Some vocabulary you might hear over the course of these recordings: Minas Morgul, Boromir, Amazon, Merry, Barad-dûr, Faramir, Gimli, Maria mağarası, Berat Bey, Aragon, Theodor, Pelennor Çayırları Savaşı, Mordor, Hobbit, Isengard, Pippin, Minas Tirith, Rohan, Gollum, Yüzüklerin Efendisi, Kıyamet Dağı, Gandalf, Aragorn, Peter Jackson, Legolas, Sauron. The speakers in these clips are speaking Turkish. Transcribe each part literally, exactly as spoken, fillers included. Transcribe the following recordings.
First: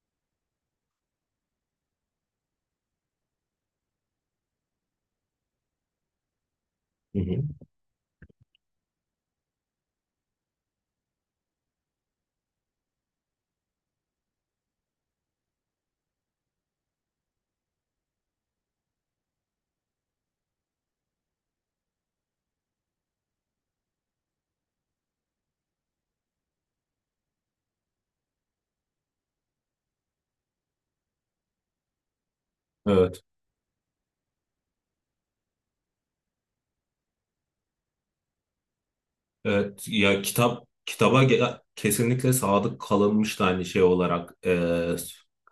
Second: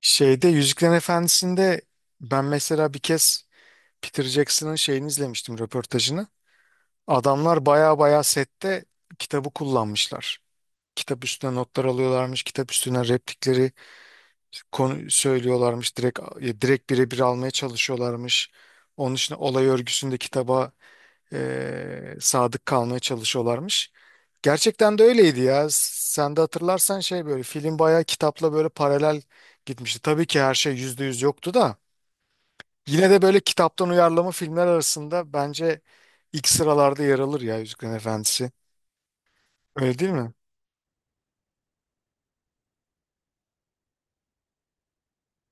Şeyde Yüzüklerin Efendisi'nde ben mesela bir kez Peter Jackson'ın şeyini izlemiştim, röportajını. Hı hı. Adamlar baya baya sette kitabı kullanmışlar. Kitap üstüne notlar alıyorlarmış, kitap üstüne replikleri konu söylüyorlarmış, direkt e, direkt birebir almaya çalışıyorlarmış. Onun için olay örgüsünde kitaba e, sadık kalmaya çalışıyorlarmış. Gerçekten de öyleydi ya. Sen de hatırlarsan şey böyle film bayağı kitapla böyle paralel gitmişti. Tabii ki her şey yüzde yüz yoktu da. Yine de Evet. böyle kitaptan uyarlama filmler arasında bence ilk sıralarda yer alır ya Yüzüklerin Efendisi. Evet. Öyle değil Ya mi? kitap kitaba ge- kesinlikle sadık kalınmış da aynı şey olarak e,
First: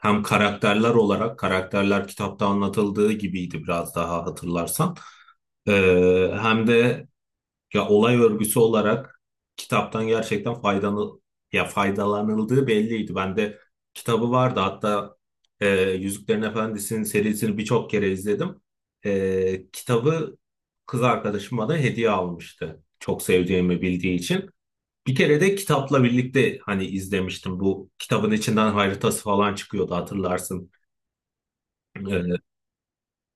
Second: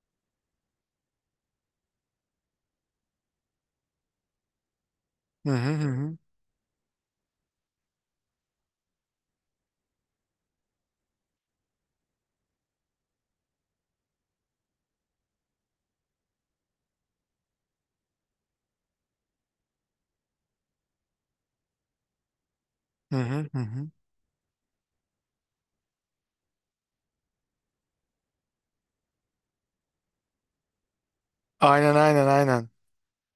hem karakterler olarak karakterler kitapta anlatıldığı gibiydi biraz daha hatırlarsan. Hı hı E, hı hı. Hem de Ya olay örgüsü olarak kitaptan gerçekten faydalı ya faydalanıldığı belliydi. Ben de kitabı vardı. Hatta e, Yüzüklerin Efendisi'nin serisini birçok kere izledim. E, kitabı kız arkadaşım bana hediye almıştı. Hı Çok hı hı seveceğimi hı. bildiği için. Bir kere de kitapla birlikte hani izlemiştim. Bu kitabın içinden haritası falan çıkıyordu hatırlarsın. Aynen aynen E, aynen.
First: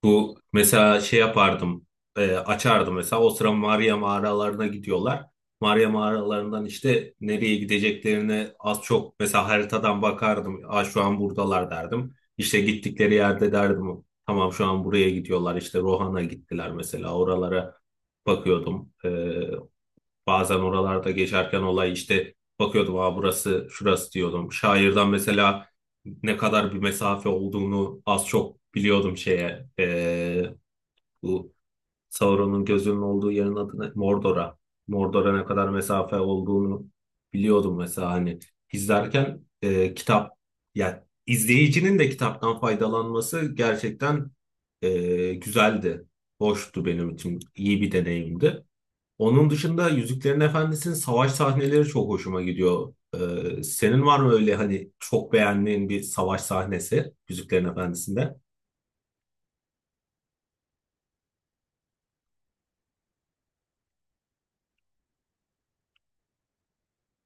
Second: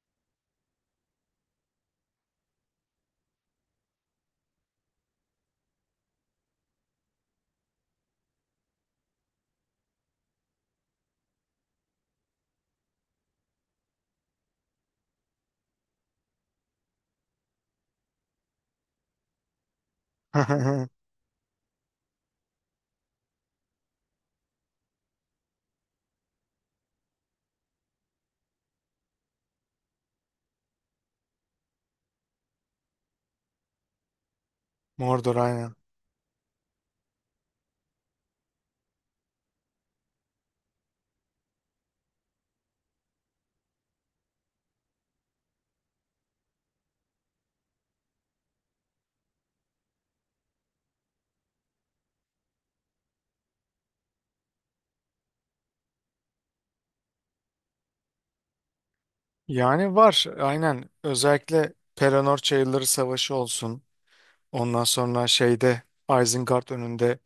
Bu mesela şey yapardım, e, açardım mesela o sıra Maria mağaralarına gidiyorlar. Maria mağaralarından işte nereye gideceklerini az çok mesela haritadan bakardım. Aa, şu an buradalar derdim. İşte gittikleri yerde derdim. Tamam şu an buraya gidiyorlar. İşte Rohan'a gittiler mesela oralara bakıyordum. E, Bazen oralarda geçerken olay işte bakıyordum, ha burası şurası diyordum. Şairden mesela ne kadar bir mesafe olduğunu az çok biliyordum şeye. Ee, bu Sauron'un gözünün olduğu yerin adı ne? Mordor'a. Mordor Mordor'a ne kadar aynen. mesafe olduğunu biliyordum mesela hani izlerken e, kitap yani izleyicinin de kitaptan faydalanması gerçekten e, güzeldi. Hoştu benim için. İyi bir deneyimdi. Onun dışında Yüzüklerin Efendisi'nin savaş sahneleri çok hoşuma gidiyor. Ee, senin var mı öyle hani çok beğendiğin bir savaş sahnesi Yüzüklerin Efendisi'nde? Yani var aynen. Özellikle Pelennor Çayırları Savaşı olsun. Ondan sonra şeyde Isengard önünde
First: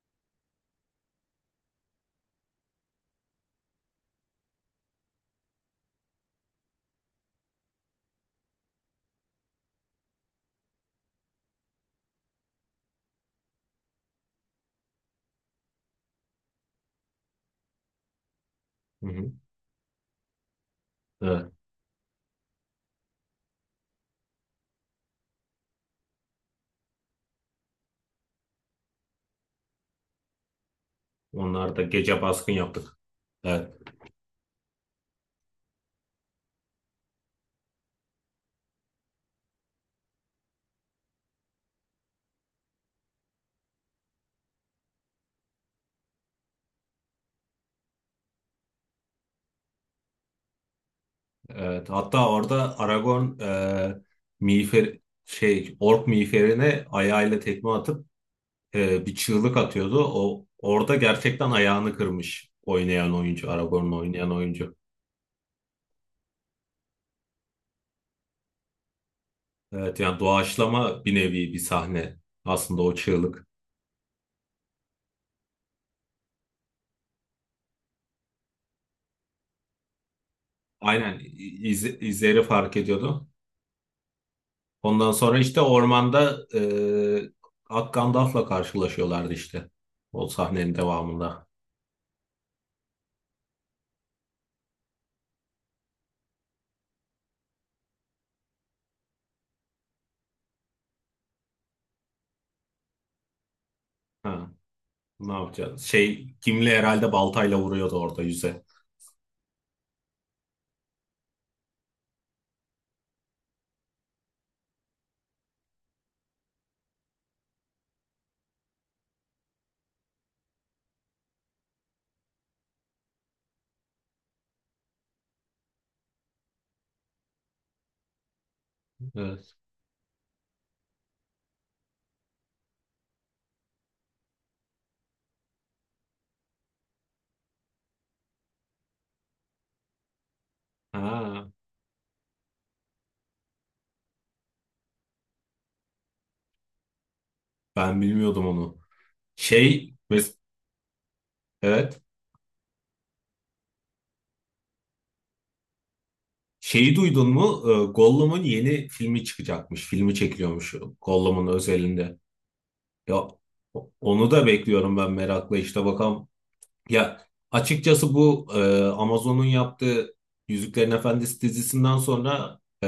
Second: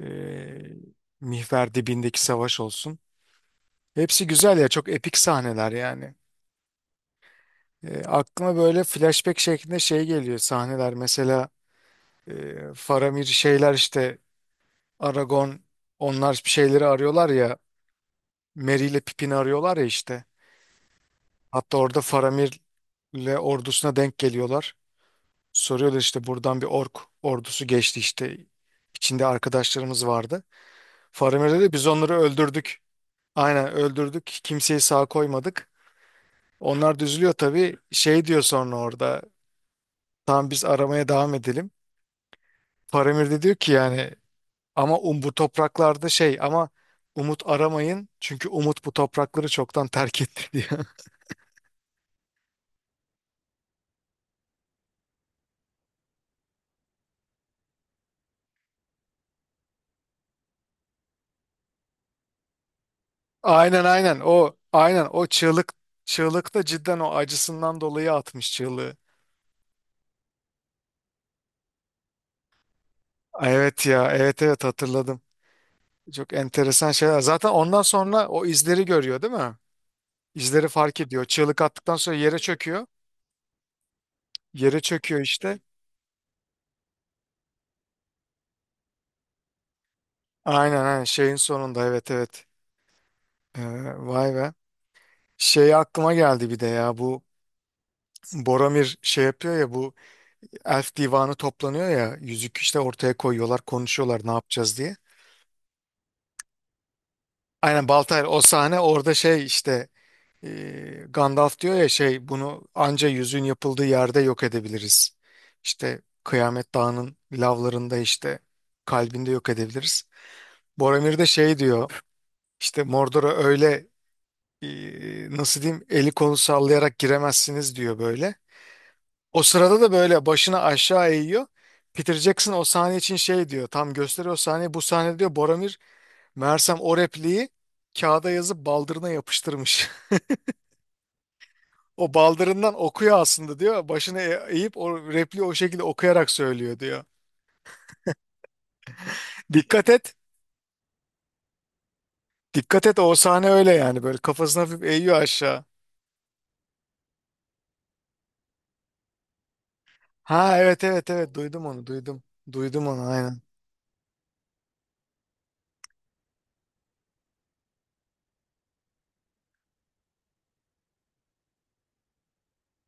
eee Mihver dibindeki savaş olsun. Hepsi güzel ya, çok epik sahneler yani. Eee, aklıma böyle flashback şeklinde şey geliyor sahneler mesela. E, Faramir şeyler işte, Aragon, onlar bir şeyleri arıyorlar ya, Merry ile Hı hı. Pippin'i arıyorlar ya işte. Evet. Hatta orada Faramir'le ordusuna denk geliyorlar. Soruyorlar işte buradan bir ork ordusu geçti işte, içinde arkadaşlarımız vardı. Faramir'e de Onlar da biz onları gece baskın öldürdük. yaptık. Aynen Evet. öldürdük. Kimseyi sağ koymadık. Onlar da üzülüyor tabii. Şey diyor sonra orada. Tamam biz aramaya devam edelim. Faramir de diyor ki yani, ama um, bu topraklarda şey, ama umut aramayın çünkü umut bu toprakları çoktan terk etti diyor. Evet. Hatta orada Aragorn e, miğfer şey ork miğferine ayağıyla tekme atıp e, bir çığlık atıyordu. O orada gerçekten ayağını kırmış oynayan oyuncu, Aynen Aragorn'u aynen oynayan o, oyuncu. aynen o çığlık, çığlık da cidden o acısından dolayı atmış çığlığı. Evet, yani doğaçlama bir nevi bir sahne aslında o çığlık. Evet ya, evet evet hatırladım. Çok enteresan şeyler. Zaten ondan sonra o izleri görüyor değil mi? İzleri fark Aynen, ediyor. Çığlık iz, attıktan sonra yere izleri fark çöküyor. ediyordu. Yere Ondan çöküyor sonra işte. işte ormanda e, Ak Gandalf'la karşılaşıyorlardı işte o sahnenin Aynen aynen şeyin devamında. sonunda, evet evet. Ee, Vay be. Şey aklıma geldi bir de ya, bu Boromir şey yapıyor ya, bu Elf divanı toplanıyor ya, yüzük işte ortaya koyuyorlar, konuşuyorlar ne Ha. yapacağız diye. Ne yapacağız? Şey Gimli herhalde baltayla Aynen vuruyordu orada Baltayr o yüze. sahne orada şey işte, e, Gandalf diyor ya şey, bunu anca yüzüğün yapıldığı yerde yok edebiliriz. İşte Kıyamet Dağı'nın lavlarında işte kalbinde yok edebiliriz. Boromir de şey diyor, işte Mordor'a öyle e, nasıl diyeyim, eli kolu sallayarak giremezsiniz diyor böyle. O Evet. sırada da böyle başını aşağı eğiyor. Peter Jackson o sahne için şey diyor. Tam gösteriyor o sahneyi. Bu sahne diyor, Boromir meğersem o repliği kağıda yazıp baldırına yapıştırmış. Ha, O baldırından okuyor aslında diyor. Başını e- eğip o repliği o şekilde okuyarak söylüyor diyor. ben bilmiyordum onu. Dikkat Şey et. mes- evet. Dikkat et o sahne öyle yani. Böyle kafasını hafif eğiyor aşağı. Şeyi duydun mu? Ee, Gollum'un yeni filmi çıkacakmış. Filmi Ha çekiliyormuş evet evet evet, Gollum'un duydum onu, özelinde. duydum. Duydum onu Ya aynen. o- onu da bekliyorum ben merakla. İşte bakalım. Ya açıkçası bu e, Amazon'un yaptığı Yüzüklerin Efendisi dizisinden sonra e,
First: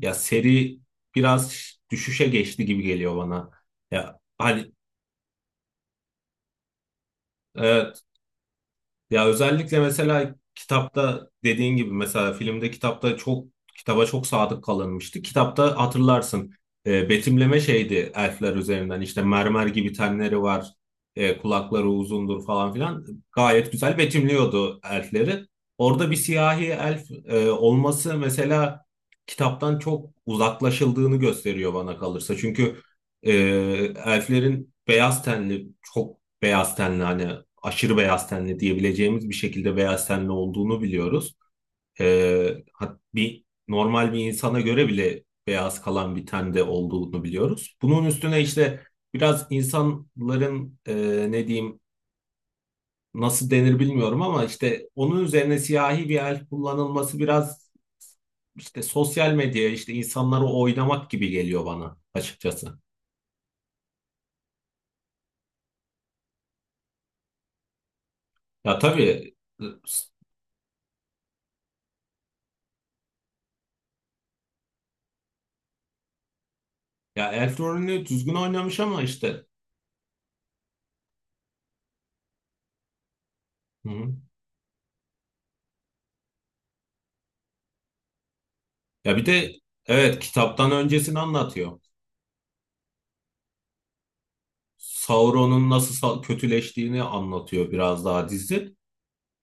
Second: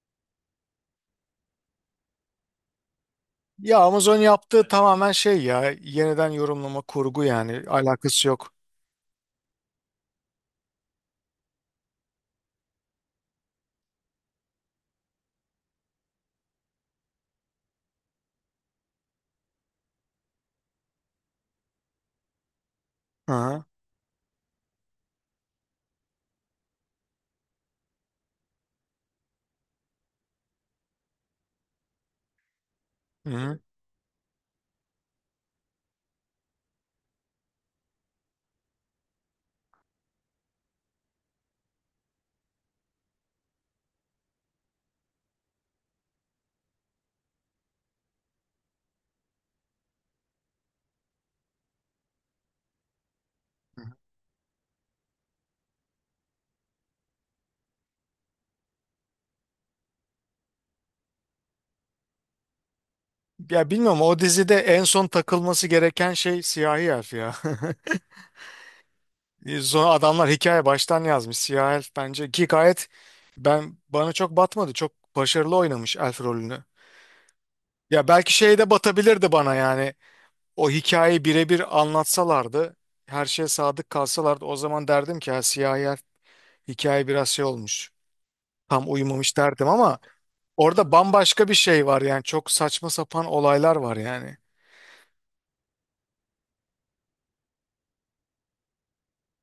ya seri biraz düşüşe geçti gibi geliyor bana. Ya Amazon Ya yaptığı hani tamamen şey ya. Yeniden yorumlama kurgu yani. e, Alakası yok. ya özellikle mesela kitapta dediğin gibi mesela filmde kitapta çok kitaba çok sadık kalınmıştı. Kitapta hatırlarsın e, betimleme şeydi, elfler üzerinden işte mermer gibi tenleri var, e, kulakları uzundur falan filan, Hı hı. gayet güzel betimliyordu elfleri. Orada bir siyahi elf e, olması mesela kitaptan çok uzaklaşıldığını gösteriyor bana kalırsa. Çünkü Hı e, hı. elflerin beyaz tenli çok beyaz tenli hani aşırı beyaz tenli diyebileceğimiz bir şekilde beyaz tenli olduğunu biliyoruz. Ee, hat- bir normal bir insana göre bile beyaz kalan bir tende olduğunu biliyoruz. Bunun üstüne işte biraz insanların e, ne diyeyim nasıl denir bilmiyorum, ama işte onun üzerine siyahi bir el kullanılması biraz işte sosyal medyaya işte insanları oynamak gibi geliyor bana açıkçası. Ya bilmiyorum, o dizide en son takılması gereken şey siyahi elf ya. Ya tabii, Sonra adamlar hikaye baştan yazmış. Siyahi elf bence ki gayet, ben bana çok batmadı. Çok başarılı oynamış elf rolünü. ya Elf rolünü Ya belki düzgün şey de oynamış ama batabilirdi işte. bana yani. O hikayeyi birebir anlatsalardı, her şeye Hı sadık hı. kalsalardı o zaman derdim ki ha, siyahi elf, hikaye biraz şey olmuş. Tam Ya bir uyumamış de derdim ama evet, kitaptan orada öncesini bambaşka bir anlatıyor. şey var yani. Çok saçma sapan olaylar var yani. Sauron'un nasıl sa- kötüleştiğini anlatıyor biraz daha dizi.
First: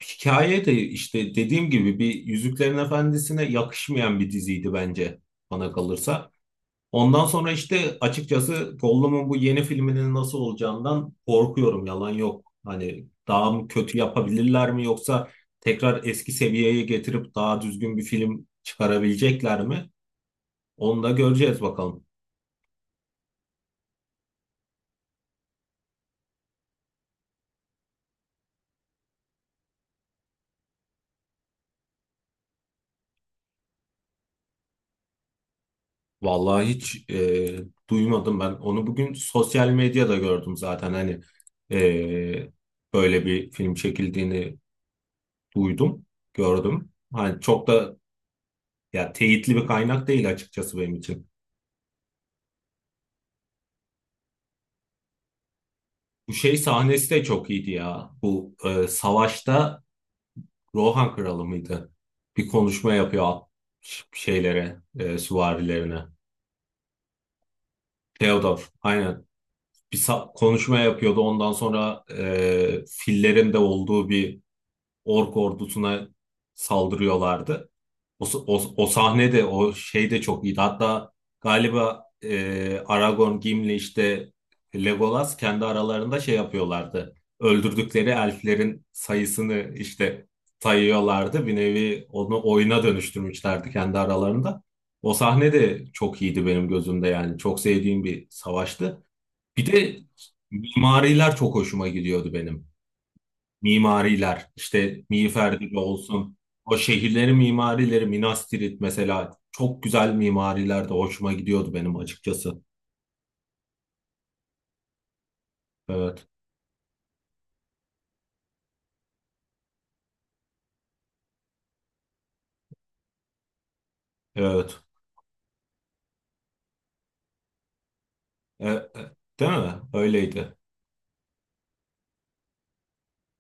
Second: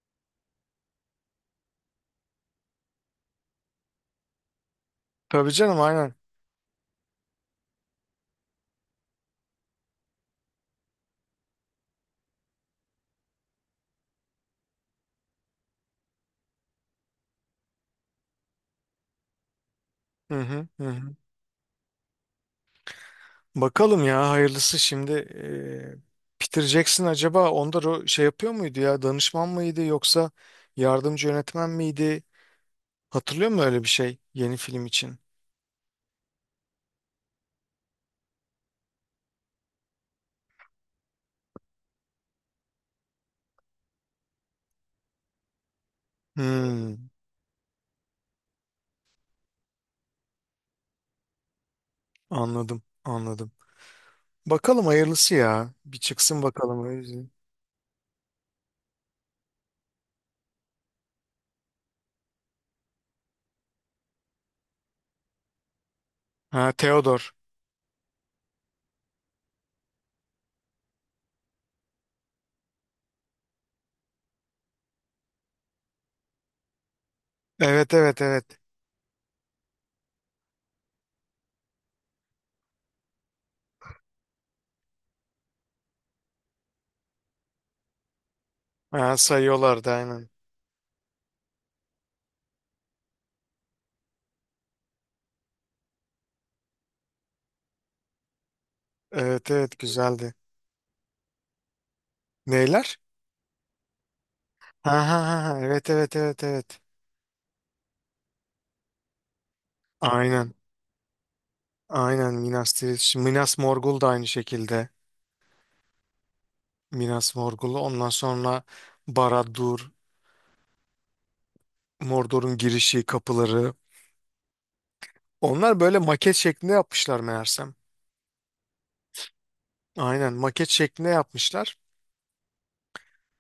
Hikaye de işte dediğim gibi bir Yüzüklerin Efendisi'ne yakışmayan bir diziydi bence, Tabii bana canım aynen. kalırsa. Ondan sonra işte açıkçası Gollum'un bu yeni filminin nasıl olacağından korkuyorum, yalan yok. Hani daha mı kötü yapabilirler mi, yoksa tekrar eski seviyeye getirip daha düzgün bir film çıkarabilecekler mi? Hı hı hı Onu da hı. göreceğiz bakalım. Bakalım ya, hayırlısı şimdi. e, Peter Jackson acaba onda ro- şey yapıyor muydu ya, danışman mıydı yoksa yardımcı yönetmen miydi? Hatırlıyor musun öyle bir şey yeni film için? Vallahi hiç e, duymadım ben. Onu bugün sosyal medyada gördüm zaten. Hani e, böyle bir film çekildiğini duydum, gördüm. Hmm, Hani çok da ya, teyitli bir kaynak değil açıkçası benim için. Anladım anladım. Bakalım hayırlısı ya, bir Bu çıksın şey bakalım o sahnesi de yüzden. çok iyiydi ya. Bu e, savaşta Rohan kralı mıydı? Bir konuşma yapıyor at- şeylere, e, süvarilerine. Ha Theodore. Theodor, aynen. Bir sa- konuşma yapıyordu. Ondan sonra e, fillerin de olduğu bir ork ordusuna saldırıyorlardı. Evet evet O, evet. O, o sahne de o şey de çok iyiydi. Hatta galiba e, Aragorn, Gimli işte Legolas kendi aralarında şey yapıyorlardı. Öldürdükleri elflerin Ha, sayısını sayıyorlardı işte aynen. sayıyorlardı. Bir nevi onu oyuna dönüştürmüşlerdi kendi aralarında. O sahne de çok iyiydi benim gözümde yani. Çok sevdiğim bir savaştı. Evet Bir evet de güzeldi. mimariler çok hoşuma gidiyordu benim. Neyler? Mimariler, Ha işte ha ha ha, Miğfer evet evet olsun. evet O evet. şehirlerin mimarileri, Minas Tirith mesela, çok güzel Aynen mimariler de hoşuma gidiyordu benim aynen açıkçası. Minas, Tirith- Minas Morgul da aynı şekilde. Evet, Minas Morgul'u. Ondan sonra Barad-dûr, Mordor'un girişi, kapıları. evet. Onlar böyle maket şeklinde yapmışlar meğersem. E, e, değil mi? Aynen Öyleydi. maket şeklinde yapmışlar.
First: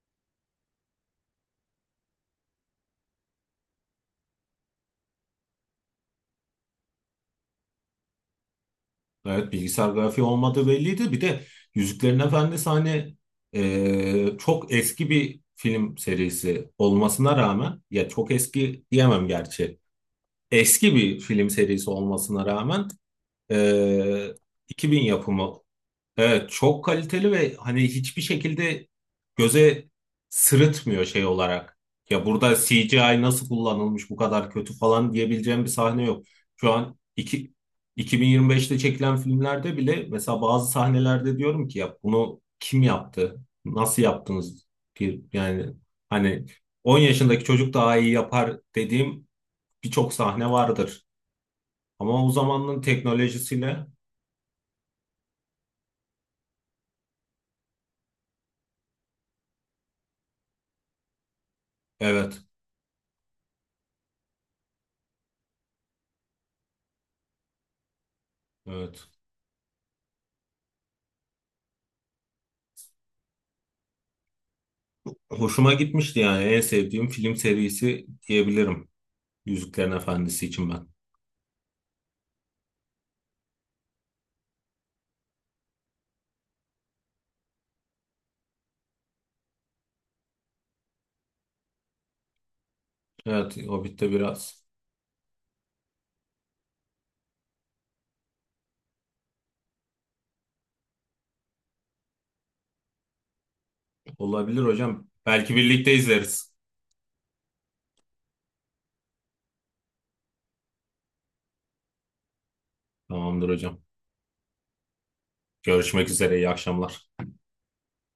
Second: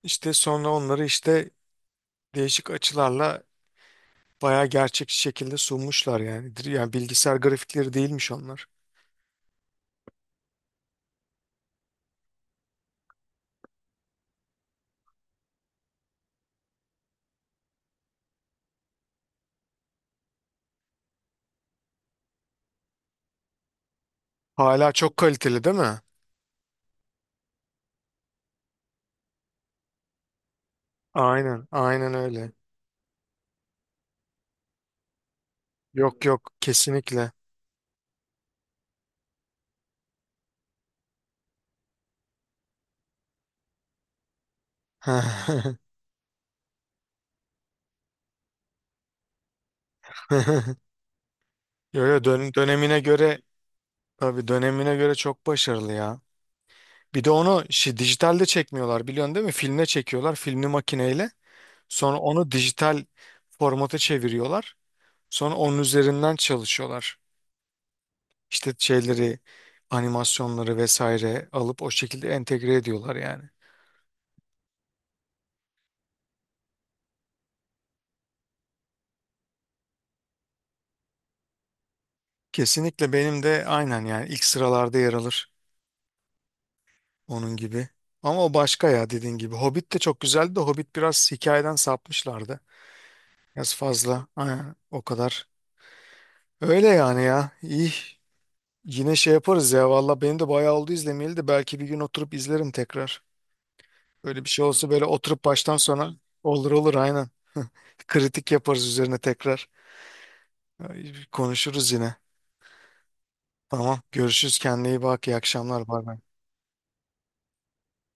İşte sonra onları işte değişik açılarla bayağı gerçekçi şekilde sunmuşlar yani. Dir- Yani bilgisayar grafikleri değilmiş onlar. Evet, bilgisayar grafiği olmadığı belliydi. Bir de Yüzüklerin Efendisi hani e, çok eski bir film serisi olmasına rağmen, ya çok eski diyemem gerçi, eski bir film serisi olmasına rağmen e, Hala iki bin çok yapımı. kaliteli değil mi? Evet, çok kaliteli ve hani hiçbir şekilde göze sırıtmıyor şey Aynen, olarak. aynen Ya öyle. burada C G I nasıl kullanılmış bu kadar kötü falan diyebileceğim bir sahne yok. Yok yok, Şu an kesinlikle. iki, 2025'te çekilen filmlerde bile mesela bazı sahnelerde diyorum ki ya bunu kim yaptı? Nasıl yaptınız? Bir- Yani hani on yaşındaki çocuk daha iyi yapar dediğim birçok sahne vardır. Yo yo, Ama o dön- zamanın dönemine göre, teknolojisiyle tabii dönemine göre çok başarılı ya. Bir de onu şi- dijitalde çekmiyorlar, biliyorsun değil mi? Filme çekiyorlar, filmli makineyle. Sonra evet, onu dijital formata çeviriyorlar. Sonra onun üzerinden çalışıyorlar. İşte evet. şeyleri, animasyonları vesaire alıp o şekilde entegre ediyorlar yani. Hoşuma gitmişti, yani en sevdiğim film serisi diyebilirim. Yüzüklerin Efendisi için ben. Kesinlikle, benim de aynen yani, ilk sıralarda yer alır onun gibi. Ama o başka ya, dediğin gibi. Hobbit de çok güzeldi de Hobbit biraz hikayeden sapmışlardı. Evet, Biraz Hobbit'te fazla biraz aynen, o kadar. Öyle yani ya. İyi, yine şey yaparız ya valla, benim de bayağı oldu izlemeyeli de, belki bir gün oturup izlerim tekrar. Öyle bir olabilir şey olsa böyle hocam. oturup Belki baştan birlikte sona, izleriz. olur olur aynen. Kritik yaparız üzerine tekrar. Ay, konuşuruz yine. Tamamdır hocam. Tamam görüşürüz, kendine iyi bak, iyi akşamlar, bay Görüşmek bay. üzere, iyi akşamlar.